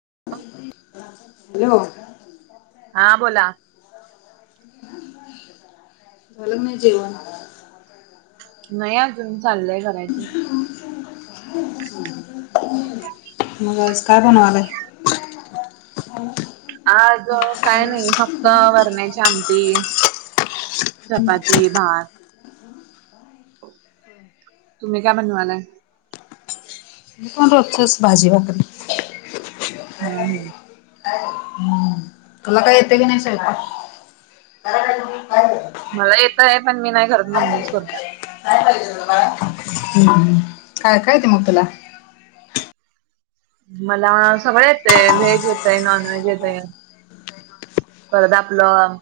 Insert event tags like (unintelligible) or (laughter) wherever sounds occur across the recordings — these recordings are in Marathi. (unintelligible) हॅलो. हा बोला. झाल नाही जेवण? नाही अजून चालय करायच. मग आज काय बनवालंय? आज काय नाही फक्त वरण्याची आमटी, चपाती, भात तुम्ही काय बनवालाय? कस हाय रोजचच भाजी भाकरी. हम हम. हम्म. तुला काही येतं की नाही स्वयंपाक? मला येतंय. पण मी नाही करत मम्मीच करत्या. कराय पाहिजे जरा. हम्म. काय काय येतय मग तूला? मला सगळं येतय. व्हेज येतय. नॉन व्हेज येतय. परत आपलं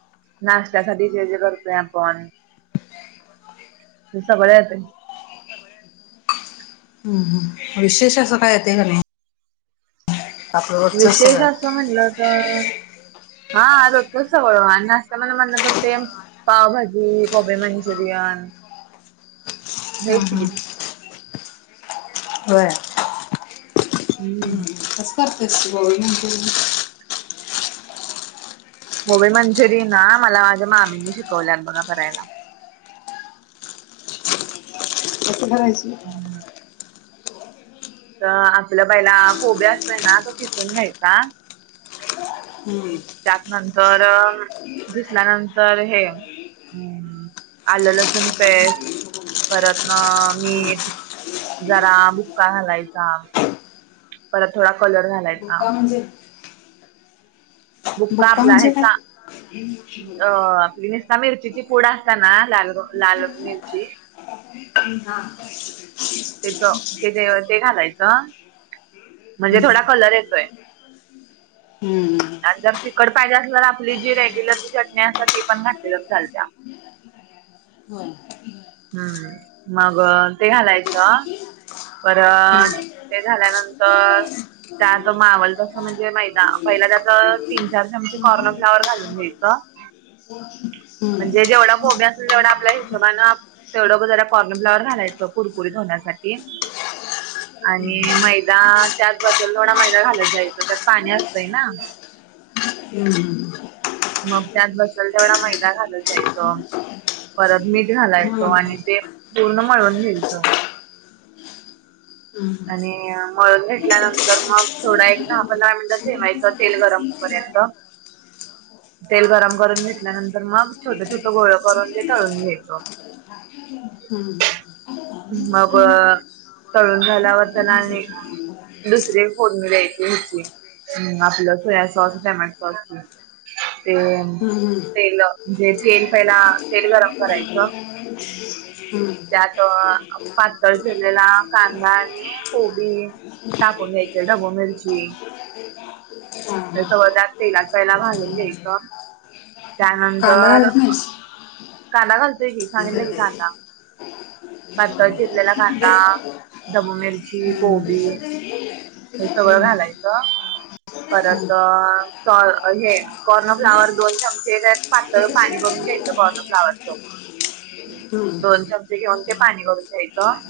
नाश्त्यासाठी जे जे करतोय आपण. ते सगळ येतंय. हम हम. विशेष असं काय येतय काय नाही? आपलं रोजचंच विशेष सगळं. असं म्हटलं तर हा रोजचच सगळं आणि नाष्ट्यामध्ये म्हणल तर ते. पावभाजी, कोबेमंचुरियन हा हेच हा. की. होय. हम्म. तू खातीस कोबी मंचूरियन? कोबी मंचुरियन ना मला माझ्या मामींनी शिकवल्यात बघा करायला. कस करायची? तर आपल पाहिला कोबी असतोय ना तो खिसून घ्यायचा हम्म. त्यातनंतर घिसल्यानंतर हे आलं- लसूण पेस्ट परत न मीठ जरा बुक्का घालायचा. परत थोडा कलर घालाय बुका म्हणजे? बुका बुक्का आपला म्हणजे काय? हेचा अ आपली त्या मिरचीची पुड असत्या ना लाल- लाल मिरची हम्म हा. तेचं तेजे ते घालायचं म्हणजे थोडा हम्म. कलर येतोय. (unintelligible) आणि जर तिकट पाहिजे असल ना आपली जी रेग्युलरची चटणी असत्या ती पण घातली तर चालत्या. होय. हम्म, मग ते घालायचं. परत हम्म. ते झाल्यानंतर त्यात मावल तसं म्हणजे मैदा पहिला त्यात तीन - चार चमचे कॉर्नफ्लाॅवर घालून घ्यायचं. हम्म म्हणजे जेवढा कोबी असल तेवढा आपल्या हिशोबानं तेवढं ग जरा काॅर्नफ्लाॅवर घालायचं कुरकुरीत होण्यासाठी. आणि मैदा त्यात बसल तेवडा मैदा घालत जायचा त्यात पाणी असतंय ना हम्म मग त्यात बसल तेवढा मैदा घालत जायचं. परत मीठ घालायचो आणि ते पूर्ण मळून घ्यायचं. आणि मळून घेेतल्यानंतर मग थोडा एक दहा- पंधरा मिनटं ठेवायचं तेल गरम होपर्यंत (unintelligible) तेल गरम करून घेतल्यानंतर मग छोट- छोट गोळ करून ते तळून घ्यायचं. हम्म -हम्म मग तळून झाल्यावर तेला आणि दुसरी एक फोडणी द्यायची हेची, अम् आपलं सोयासॉस, टमाॅटोसॉसची. ते तेलं, म्हणजे तेल पहिला तेल गरम करायचं त्यात पातळ चिरलेला कांदा आणि कोबी टाकून घ्यायच ढबू मिरची हे सगळं त्या तेलात पहिला भाजून घ्यायचं त्यानंतर घालत नाहीस कांदा घालतोय की सांगितलं की कांदा. पातळ चिरलेला कांदा, ढबू मिरची, कोबी हे सगळं घालायचं. परत... सॉ- हे कॉर्नफ्लाॅवर दोन चमचे त्यात पातळ पाणी करून घ्यायचं कॉर्नफ्लाॅवरचं दोन चमचे घेऊन ते पाणी करून घ्यायचं.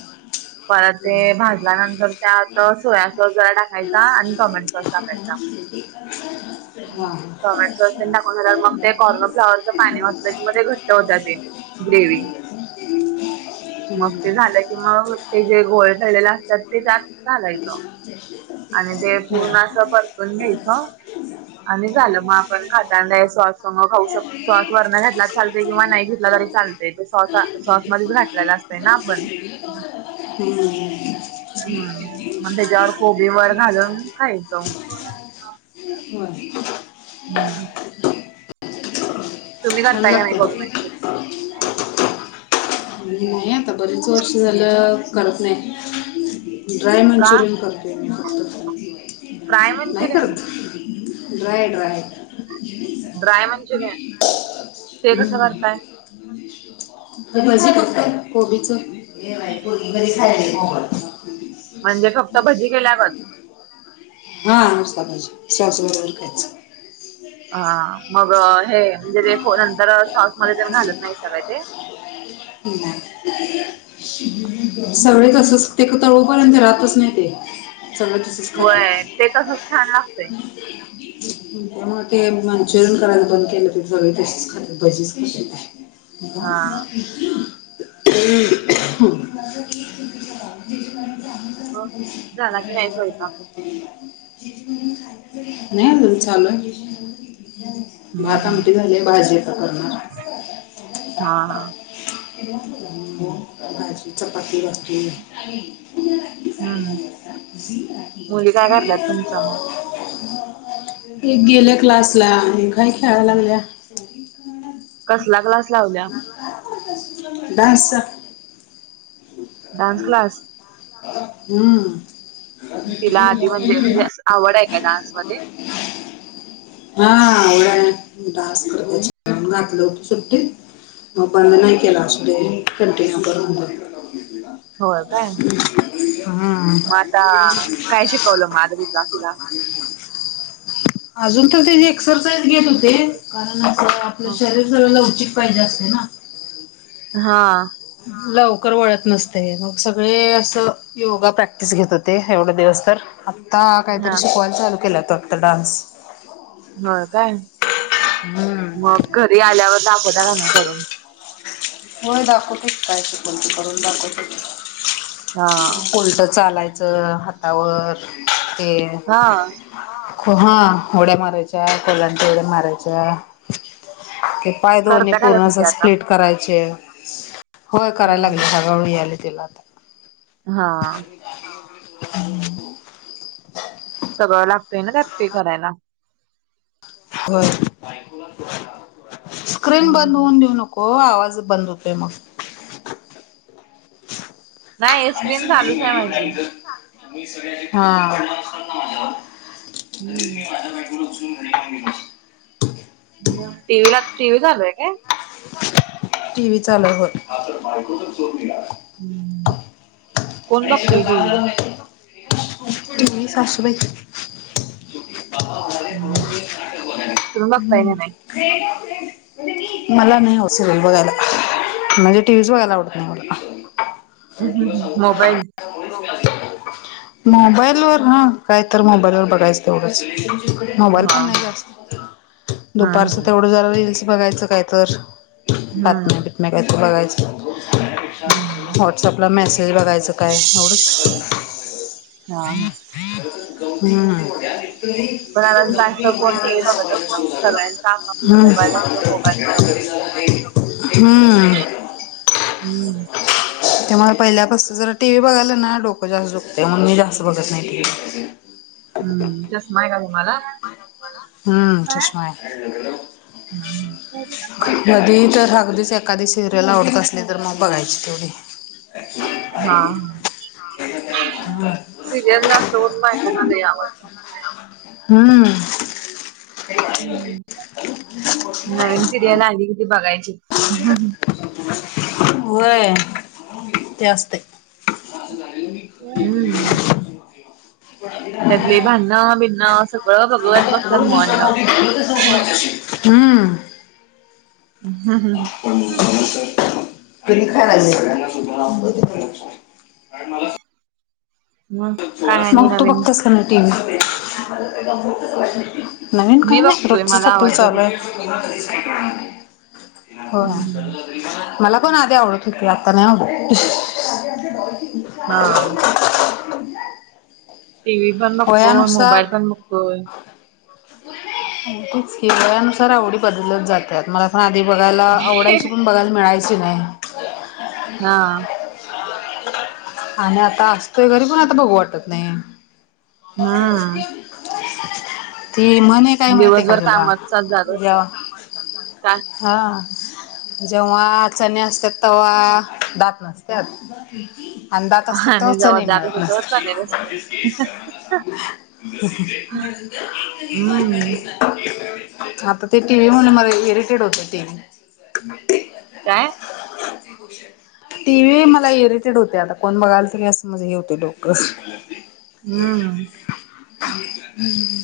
परत ते भाजल्यानंतर त्यात सोया सॉस जरा टाकायचा आणि टोमॅटोसाॅस टाकायचा. (unintelligible) हा. टोमॅटोसाॅस तेन टाकून झाल्यावर मग ते काॅर्नफ्लावरच पाणी ओतलं कि मग ते घट्ट होत जातंय ग्रेवी मग ते झालं कि मग ते जे गोळ ठेवलेलं असत्यात ते त्यात घालायचं. (inaudible) आणि ते पूर्ण असं परतून घ्यायचं. आणि झालं मं आपण खाताना हे सॉस समत खाऊ शकतो. सॉस वरनं घातला चालतंय, किंवा नाही घेतला तरी चालतंय, ते सॉस- सॉस मध्येच घातलेला असतंय ना आपण. हम्म! हम्म, मग त्याच्यावर कोबी वर घालून खायचं. (unintelligible) हम्म. तुम्ही छान करताय का नाही लागते कोबी मन्चुरी? नाही आता बरे च वर्षं झालं करत नाही, ड्राय का मंचुरियन कर फ्राय नाही मंचुरियन करत? Dry dry. ड्राय मंचुरियन ते कसं (inaudible) करताय (unintelligible) फक्त कोबीचं? ये बाई कोबीमध्ये सॅलड म्हणजे फक्त भजी केल्यागत. हा नुसता भजी सॉस बरोबर खायचं. हा मग हे म्हणजे जे पोरं नंतर सॉस मध्ये घालत नाही सा का ते. नाय. सगळे तसंच ते का तळूपर्यंत राहतच नाही ते सगळं तस तसेच खातात. होय ते तसंच छान लागतय. (inaudible) त्यामुळ ते मंचुरियन करायचं बंद केलं, ते सगळे तशीच खाता भजीच खात्यात. हा (inaudible) (unintelligible) मं झाला की नाही सोयपाक? नाही अजून चालू हाय. हम्म भात हम्म आमटी झालीये, भाजी आता करणार. हा हा भाजी, चपाती, भाकरी. (unintelligible) हम्म मुली काय करल्यात तुमच्या मग एक गेल्या क्लासला एक आहे खेळायला लागल्या. (inaudible) कसला क्लास? लावल्या डान्सचा. Dance class. हम्म. तिला आधी म्हणजे म्हणजे असं आवड आहे का डान्समध्ये? (inaudible) हा आवड आहे, डान्स क्लासला घातलं होतं सुट्टीत. मं बंद नाही केला, असू दे कंटिन्यू कर म्हटलं. (inaudible) होय काय, हा मं आता काय शिकवलं (unintelligible) तिला अजून तर ते एक्सरसाईज घेत होते. कारण असं शरीर जरा लवचिक पाहिजे असते ना. हा. लवकर वळत नसतयं, मग सगळे असं योगा प्रॅक्टिस घेत होते एवढे दिवस तर. आत्ता हा काहीतरी शिकवायला चालू केला होता वाटतं डान्स. हो काय, हम्म मग घरी आल्यावर दाखवता का नाही करून? होय दाखवतो की काय शिकवल ती करून दाखवतो. हा उलटं चालायचं हातावर तेण. हा हा ऊड्या मारायच्या कोलांटी ऊड्या मारायच्या पाय दोणी करता का पूर्ण तसं ते असं आता स्ट्रेट करायचे होय करायला लागले हम्म हळूहळू यायलय तिला आता. हा. (inaudible) सगळं लागतंय ना त्यात ते करायला? होय, स्क्रीन बंद हम्म होऊन देऊ नको. हो आवाज बंद होतोय मग. नाही स्क्रीन चालूच आहे माझी (inaudible) हा. हम्म (inaudible) टीव्हीला टीव्ही चालूय काय? टीव्ही चालूय होय. (inaudible) कोण बघतय टीव्ही टीव्ही सासूबाई हम्म तूम्ही बघताय हम्म. का नाय? (inaudible) मला नाही हऊस सिरियल बघायला म्हणजे टीव्हीच बघायला आवडत नाही मला. मोबाईल मोबाईल वर हा काय तर मोबाईल वर बघायचं तेवढंच. मोबाईल हा पण नाही जास्त हा दुपारचं हा तेवढं जरा रील्स बघायचं काय तर. हा बातम्या बितम्या काय तर बघायच हा व्हॉट्सअपला मेसेज बघायच काय एवढंच हा हा पण आता जास्त कोण टीव्ही बघतच नाही सगळ्यांचा आपापला हम्म. मोबाईल हम्म. (unintelligible) हम्म. हम्म. त्यामुळे पहिल्यापासून जर टी व्ही बघायलं ना डोकं जास्त दुखतंय म्हणून मी जास्त बघत नाही टीव्ही. हम्म चष्माय का तुम्हाला? हम्म चष्माय हा. कधी तर अगदीच एक एखादी सिरियल आवडत असली तर मग बघायची तेवढी. हा. सिरियल जास्त करून बायकांना लई आवडतीया. हम्म. हम्म नवीन सिरियल आली कि ती बघायचीच. व्हंय ते असतंय. हम्. त्यातले भांडणं बिणणं सगळं बघत बसतात मन लावून. (unintelligible) हम्म. (unintelligible) (unintelligible) मग काय आणि मग तू नवीन बघतोस का नाही टी व्ही? नवीन काय मी नाही, बघतोय रोजचंच मला आपल आवडत्या टीव्ही चालूय. बघायला. होय. हम्म. मला कोण आधी आवडत होती, आत्ता नाही आवडत. (unintelligible) हा. (unintelligible) टी व्ही पण बघतोय, वयानुसार मोबाईल पण बघतोय. तेच की, वयानुसार आवडी बदलल्या जात्यात. मला पण आधी बघायला आवडायची, पण बघायला मिळायची नाही. हा. आणि आता असतोय घरी, पण आता बघू वाटत नाही. हम्म. ती म्हणे ती काय ते माहितीय का दिवसभर तुला? कामाचाच जाग असेल काय हा, जेव्हा चणे असतात, तेव्हा दात नसत्यात आणि दात असतेत तवा आणि जेव्हा चणे जागत मिळत होत तेव्हा चालेल असत नसते (inaudible) हम्म आता ते टी व्ही म्हणून मला इरिटेड होत टी व्ही.. काय (inaudible) टी व्ही मला इरेटेड होतय. आता कोण बघायल, तरी असं म्हणजे हे होतय डोकं हम्म. (inaudible)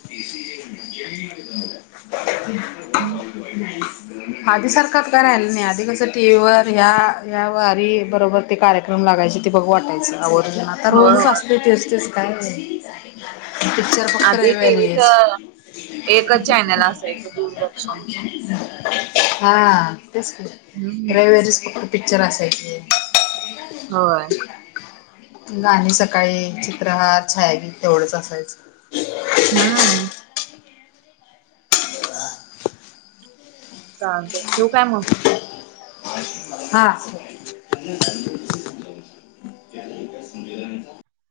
(inaudible) (inaudible) (inaudible) आधी सारखाच आता काय राहिला नाही. आधी कसं, टी व्ही वर या या वारी बरोबर ते कार्यक्रम लागायचे, ते बघू वाटायचे. आवर्जून आता होय रोजच होय असते, तेच तेच काय टी व्हीच रविवारीच एकच चॅनल असायचं, दूरदर्शन. हा तेच की, हम्म रविवारीच पिक्चर असायचे होय. गाणे सकाळी, चित्रहार, छायागीत तेवढंच असायचं. हम्म. चालतय, ठेवू काय मग? हा.